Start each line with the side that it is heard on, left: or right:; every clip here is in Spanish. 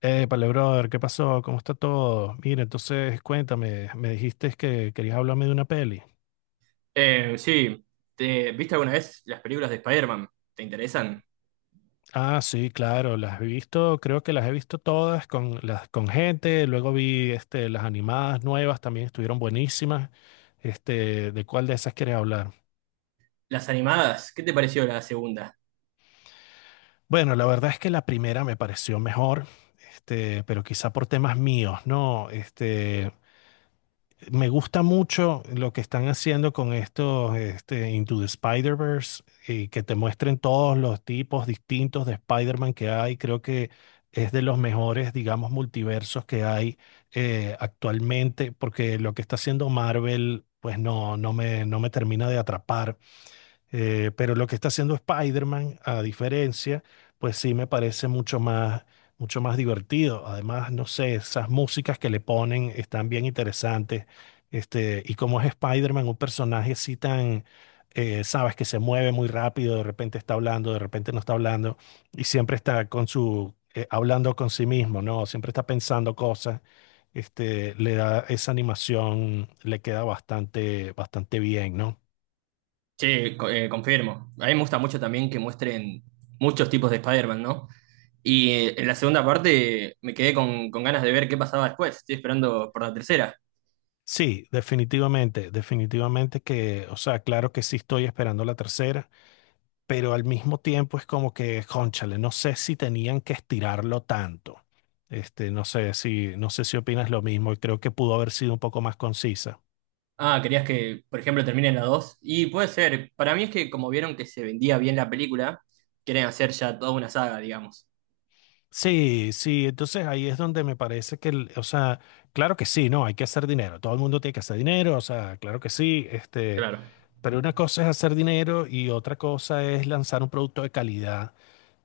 left: Épale, brother, ¿qué pasó? ¿Cómo está todo? Mira, entonces cuéntame, me dijiste que querías hablarme de una peli.
right: Sí. Viste alguna vez las películas de Spider-Man? ¿Te interesan?
left: Ah, sí, claro, las he visto, creo que las he visto todas con, las, con gente, luego vi las animadas nuevas, también estuvieron buenísimas. ¿De cuál de esas quieres hablar?
right: Las animadas, ¿qué te pareció la segunda?
left: Bueno, la verdad es que la primera me pareció mejor, pero quizá por temas míos, ¿no? Me gusta mucho lo que están haciendo con estos Into the Spider-Verse y que te muestren todos los tipos distintos de Spider-Man que hay. Creo que es de los mejores, digamos, multiversos que hay actualmente, porque lo que está haciendo Marvel, pues no, no me termina de atrapar. Pero lo que está haciendo Spider-Man, a diferencia, pues sí me parece mucho más divertido. Además, no sé, esas músicas que le ponen están bien interesantes. Y como es Spider-Man, un personaje así tan, sabes, que se mueve muy rápido, de repente está hablando, de repente no está hablando, y siempre está con hablando con sí mismo, ¿no? Siempre está pensando cosas. Le da esa animación, le queda bastante, bastante bien, ¿no?
right: Confirmo. A mí me gusta mucho también que muestren muchos tipos de Spider-Man, ¿no? Y en la segunda parte me quedé con ganas de ver qué pasaba después. Estoy esperando por la tercera.
left: Sí, definitivamente, definitivamente que, o sea, claro que sí estoy esperando la tercera, pero al mismo tiempo es como que, cónchale, no sé si tenían que estirarlo tanto. No sé si opinas lo mismo y creo que pudo haber sido un poco más concisa.
right: Ah, querías que, por ejemplo, termine en la 2. Y puede ser. Para mí es que como vieron que se vendía bien la película, quieren hacer ya toda una saga, digamos.
left: Sí, sí, entonces ahí es donde me parece que, o sea, claro que sí, no, hay que hacer dinero, todo el mundo tiene que hacer dinero, o sea, claro que sí,
right: Claro.
left: pero una cosa es hacer dinero y otra cosa es lanzar un producto de calidad.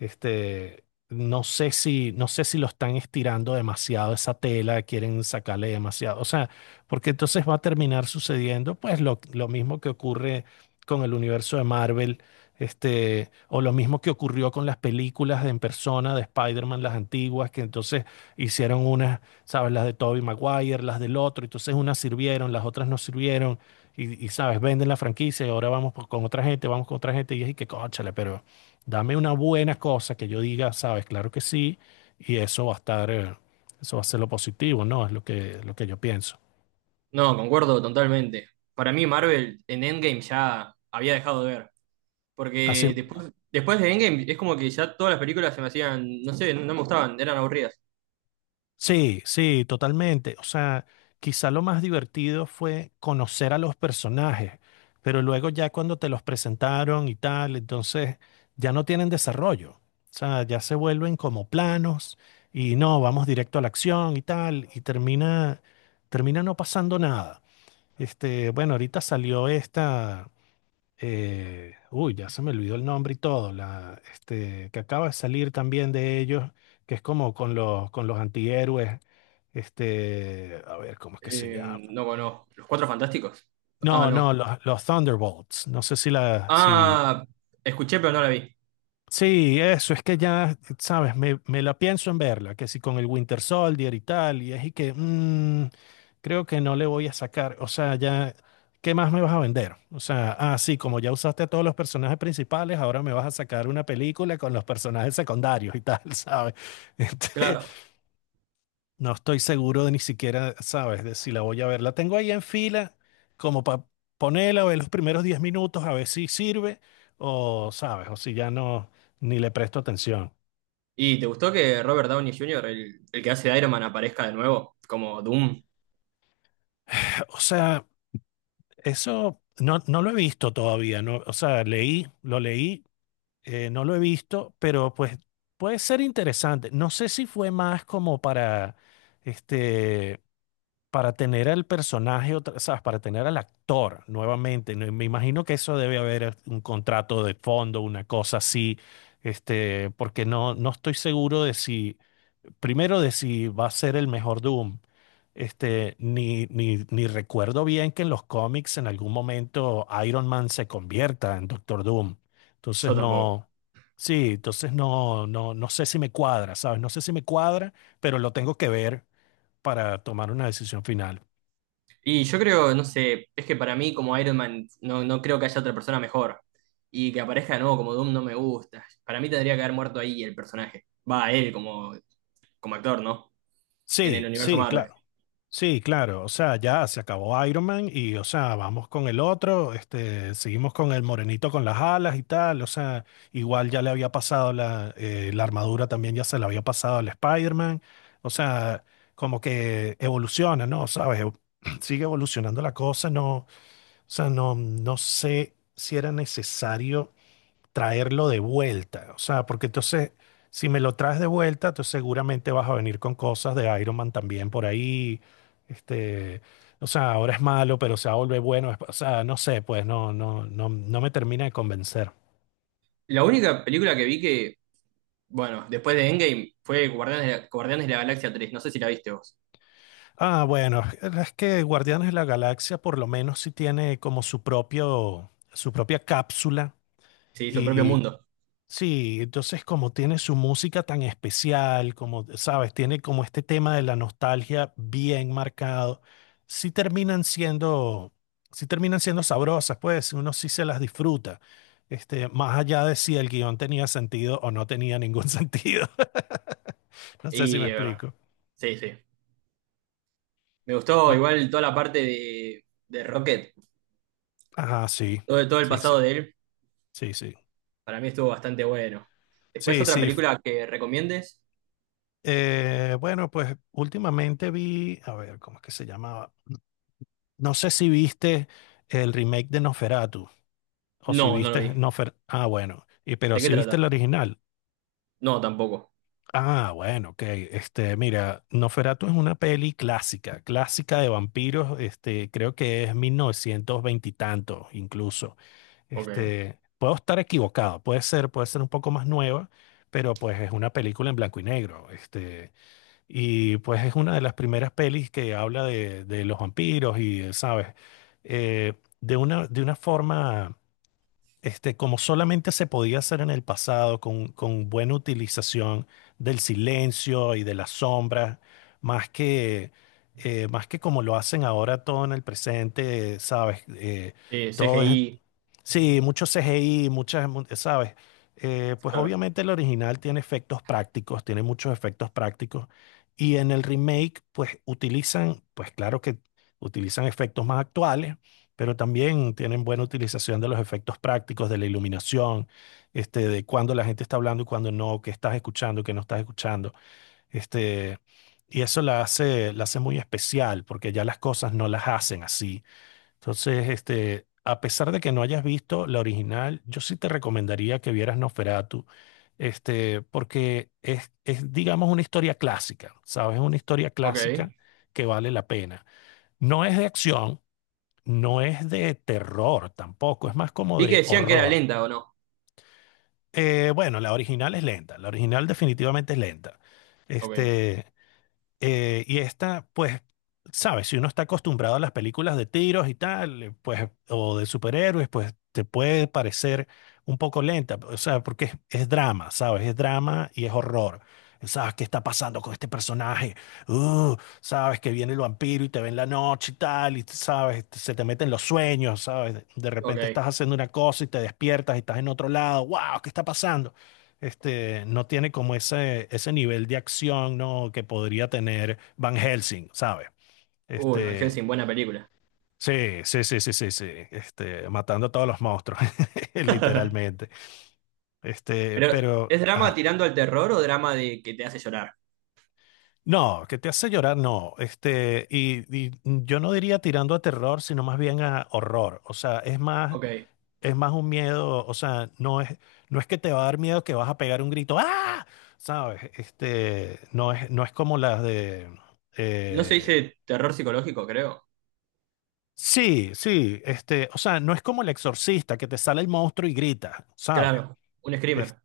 left: Este, no sé si lo están estirando demasiado esa tela, quieren sacarle demasiado. O sea, porque entonces va a terminar sucediendo, pues, lo mismo que ocurre con el universo de Marvel, o lo mismo que ocurrió con las películas de en persona de Spider-Man, las antiguas, que entonces hicieron unas, ¿sabes? Las de Tobey Maguire, las del otro, entonces unas sirvieron, las otras no sirvieron, ¿sabes? Venden la franquicia y ahora vamos con otra gente, vamos con otra gente, y es y que, cónchale, pero. Dame una buena cosa que yo diga, sabes, claro que sí, y eso va a estar, eso va a ser lo positivo, ¿no? Es lo que yo pienso.
right: No, concuerdo totalmente. Para mí Marvel en Endgame ya había dejado de ver,
left: Así,
right: porque después de Endgame es como que ya todas las películas se me hacían, no sé, no me gustaban, eran aburridas.
left: sí, sí, totalmente. O sea, quizá lo más divertido fue conocer a los personajes, pero luego ya cuando te los presentaron y tal, entonces ya no tienen desarrollo. O sea, ya se vuelven como planos y no, vamos directo a la acción y tal, y termina no pasando nada. Bueno, ahorita salió esta. Ya se me olvidó el nombre y todo, que acaba de salir también de ellos, que es como con los, antihéroes, a ver, ¿cómo es que se llama?
right: Eh, no, bueno, Los Cuatro Fantásticos. Ah,
left: No,
right: no.
left: no, los Thunderbolts, no sé si la, si,
right: Ah, escuché pero no la vi.
left: sí, eso, es que ya, sabes, me la pienso en verla, que si con el Winter Soldier y tal, y es y que creo que no le voy a sacar, o sea, ya, ¿qué más me vas a vender? O sea, ah, sí, como ya usaste a todos los personajes principales, ahora me vas a sacar una película con los personajes secundarios y tal, ¿sabes?
right: Claro.
left: No estoy seguro de ni siquiera, sabes, de si la voy a ver. La tengo ahí en fila, como para ponerla, ver los primeros 10 minutos, a ver si sirve, o sabes, o si ya no, ni le presto atención.
right: ¿Y te gustó que Robert Downey Jr., el que hace de Iron Man, aparezca de nuevo como Doom?
left: O sea, eso no lo he visto todavía, no, o sea, leí, lo leí, no lo he visto, pero pues puede ser interesante. No sé si fue más como para, este, para tener al personaje, o sea, para tener al actor nuevamente. ¿No? Me imagino que eso debe haber un contrato de fondo, una cosa así, porque no estoy seguro de si, primero de si va a ser el mejor Doom. Ni recuerdo bien que en los cómics en algún momento Iron Man se convierta en Doctor Doom. Entonces
right: Yo tampoco.
left: no, sí, entonces no sé si me cuadra, ¿sabes? No sé si me cuadra, pero lo tengo que ver para tomar una decisión final.
right: Y yo creo, no sé, es que para mí como Iron Man no, no creo que haya otra persona mejor. Y que aparezca de nuevo como Doom no me gusta. Para mí tendría que haber muerto ahí el personaje. Va, él como, como actor, ¿no? En el
left: Sí,
right: universo
left: sí,
right: Marvel.
left: claro. Sí, claro. O sea, ya se acabó Iron Man y, o sea, vamos con el otro. Seguimos con el morenito con las alas y tal. O sea, igual ya le había pasado la armadura también ya se la había pasado al Spider-Man. O sea, como que evoluciona, ¿no? ¿Sabes? Sigue evolucionando la cosa. No, o sea, no sé si era necesario traerlo de vuelta. O sea, porque entonces, si me lo traes de vuelta, entonces seguramente vas a venir con cosas de Iron Man también por ahí. Este, o sea, ahora es malo, pero se va a volver bueno. O sea, no sé, pues no, no me termina de convencer.
right: La única película que vi que, bueno, después de Endgame fue Guardianes de la Galaxia tres. No sé si la viste vos.
left: Ah, bueno, es que Guardianes de la Galaxia por lo menos sí tiene como su propia cápsula.
right: Sí, su propio
left: Y
right: mundo.
left: sí, entonces como tiene su música tan especial, como, sabes, tiene como este tema de la nostalgia bien marcado, sí terminan siendo, sí terminan siendo sabrosas, pues uno sí se las disfruta, más allá de si el guión tenía sentido o no tenía ningún sentido. No sé si me
right: Y de verdad.
left: explico.
right: Sí, sí. Me gustó
left: Bue-
right: igual toda la parte de Rocket.
left: ajá, sí,
right: Todo, todo el
left: sí, sí,
right: pasado de él.
left: sí, sí,
right: Para mí estuvo bastante bueno. Después
left: sí,
right: otra
left: sí. f-
right: película que recomiendes.
left: eh, bueno, pues últimamente vi, a ver, ¿cómo es que se llamaba? No sé si viste el remake de Nosferatu. O si
right: No, no lo
left: viste
right: vi.
left: Ah, bueno. Y pero
right: ¿De qué
left: si viste el
right: trata?
left: original,
right: No, tampoco.
left: ah, bueno, ok. Mira, Noferatu es una peli clásica, clásica de vampiros. Creo que es 1920 y tanto, incluso.
right: Ok.
left: Puedo estar equivocado, puede ser un poco más nueva, pero pues es una película en blanco y negro. Y pues es una de las primeras pelis que habla de, los vampiros y, ¿sabes? Eh, de una forma. Como solamente se podía hacer en el pasado con, buena utilización del silencio y de las sombras, más que, más que como lo hacen ahora todo en el presente, ¿sabes?
right: Sí,
left: Todo es,
right: CGI,
left: Sí, mucho CGI, muchas, ¿sabes? Pues
right: claro.
left: obviamente el original tiene efectos prácticos, tiene muchos efectos prácticos. Y en el remake, pues claro que utilizan efectos más actuales, pero también tienen buena utilización de los efectos prácticos, de la iluminación, de cuando la gente está hablando y cuando no, qué estás escuchando, qué no estás escuchando. Este, y eso la hace muy especial, porque ya las cosas no las hacen así. Entonces, a pesar de que no hayas visto la original, yo sí te recomendaría que vieras Nosferatu, porque es, digamos, una historia clásica, ¿sabes? Es una historia
right: Ok.
left: clásica que vale la pena. No es de acción, no es de terror tampoco, es más como
right: Vi que
left: de
right: decían que era
left: horror.
right: lenta o no.
left: Bueno, la original es lenta, la original definitivamente es lenta.
right: Ok,
left: Este, y esta, pues, sabes, si uno está acostumbrado a las películas de tiros y tal, pues, o de superhéroes, pues te puede parecer un poco lenta, o sea, porque es drama, ¿sabes? Es drama y es horror. ¿Sabes qué está pasando con este personaje? Uh, sabes que viene el vampiro y te ve en la noche y tal, y sabes, se te meten los sueños, ¿sabes? De repente
right: ok.
left: estás haciendo una cosa y te despiertas y estás en otro lado, wow, ¿qué está pasando? No tiene como ese, nivel de acción, ¿no? Que podría tener Van Helsing, ¿sabes?
right: Uy, Van
left: Este,
right: Helsing, buena película.
left: sí, sí, sí, sí, sí, sí, matando a todos los monstruos, literalmente. Este,
right: Pero,
left: pero,
right: ¿es drama
left: ajá.
right: tirando al terror o drama de que te hace llorar?
left: No, que te hace llorar, no. Y yo no diría tirando a terror, sino más bien a horror. O sea, es más
right: Ok.
left: es más un miedo, o sea, no es que te va a dar miedo que vas a pegar un grito, ¡ah! ¿Sabes? No es como las de...
right: No se
left: eh,
right: dice terror psicológico, creo.
left: sí, sí, o sea, no es como el exorcista que te sale el monstruo y grita, ¿sabes?
right: Claro, un screamer.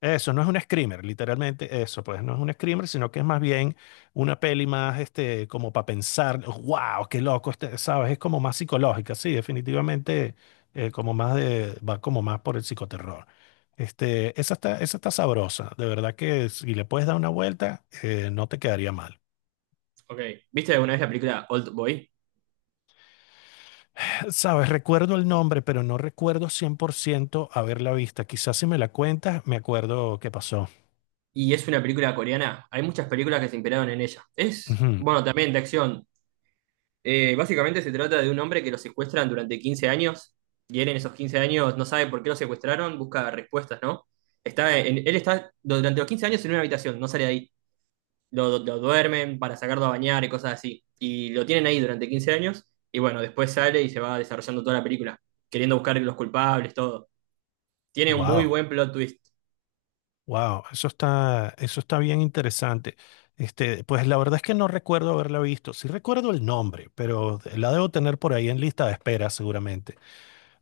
left: Eso no es un screamer, literalmente eso, pues no es un screamer, sino que es más bien una peli más, como para pensar, wow, qué loco, ¿sabes? Es como más psicológica, sí, definitivamente, va como más por el psicoterror. Esa está sabrosa, de verdad que si le puedes dar una vuelta, no te quedaría mal.
right: Ok. ¿Viste alguna vez la película Old Boy?
left: Sabes, recuerdo el nombre, pero no recuerdo 100% haberla vista. Quizás si me la cuentas, me acuerdo qué pasó.
right: Y es una película coreana. Hay muchas películas que se inspiraron en ella. Es, bueno, también de acción. Básicamente se trata de un hombre que lo secuestran durante 15 años y él en esos 15 años no sabe por qué lo secuestraron, busca respuestas, ¿no? Él está durante los 15 años en una habitación, no sale de ahí. Lo duermen para sacarlo a bañar y cosas así. Y lo tienen ahí durante 15 años y bueno, después sale y se va desarrollando toda la película, queriendo buscar los culpables, todo. Tiene un muy
left: Wow.
right: buen plot twist.
left: Wow, eso está bien interesante. Pues la verdad es que no recuerdo haberla visto. Sí recuerdo el nombre, pero la debo tener por ahí en lista de espera seguramente.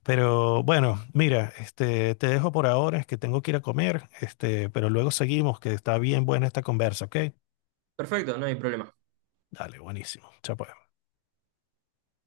left: Pero bueno, mira, te dejo por ahora, es que tengo que ir a comer, pero luego seguimos, que está bien buena esta conversa, ¿ok?
right: Perfecto, no hay problema.
left: Dale, buenísimo. Chao pues.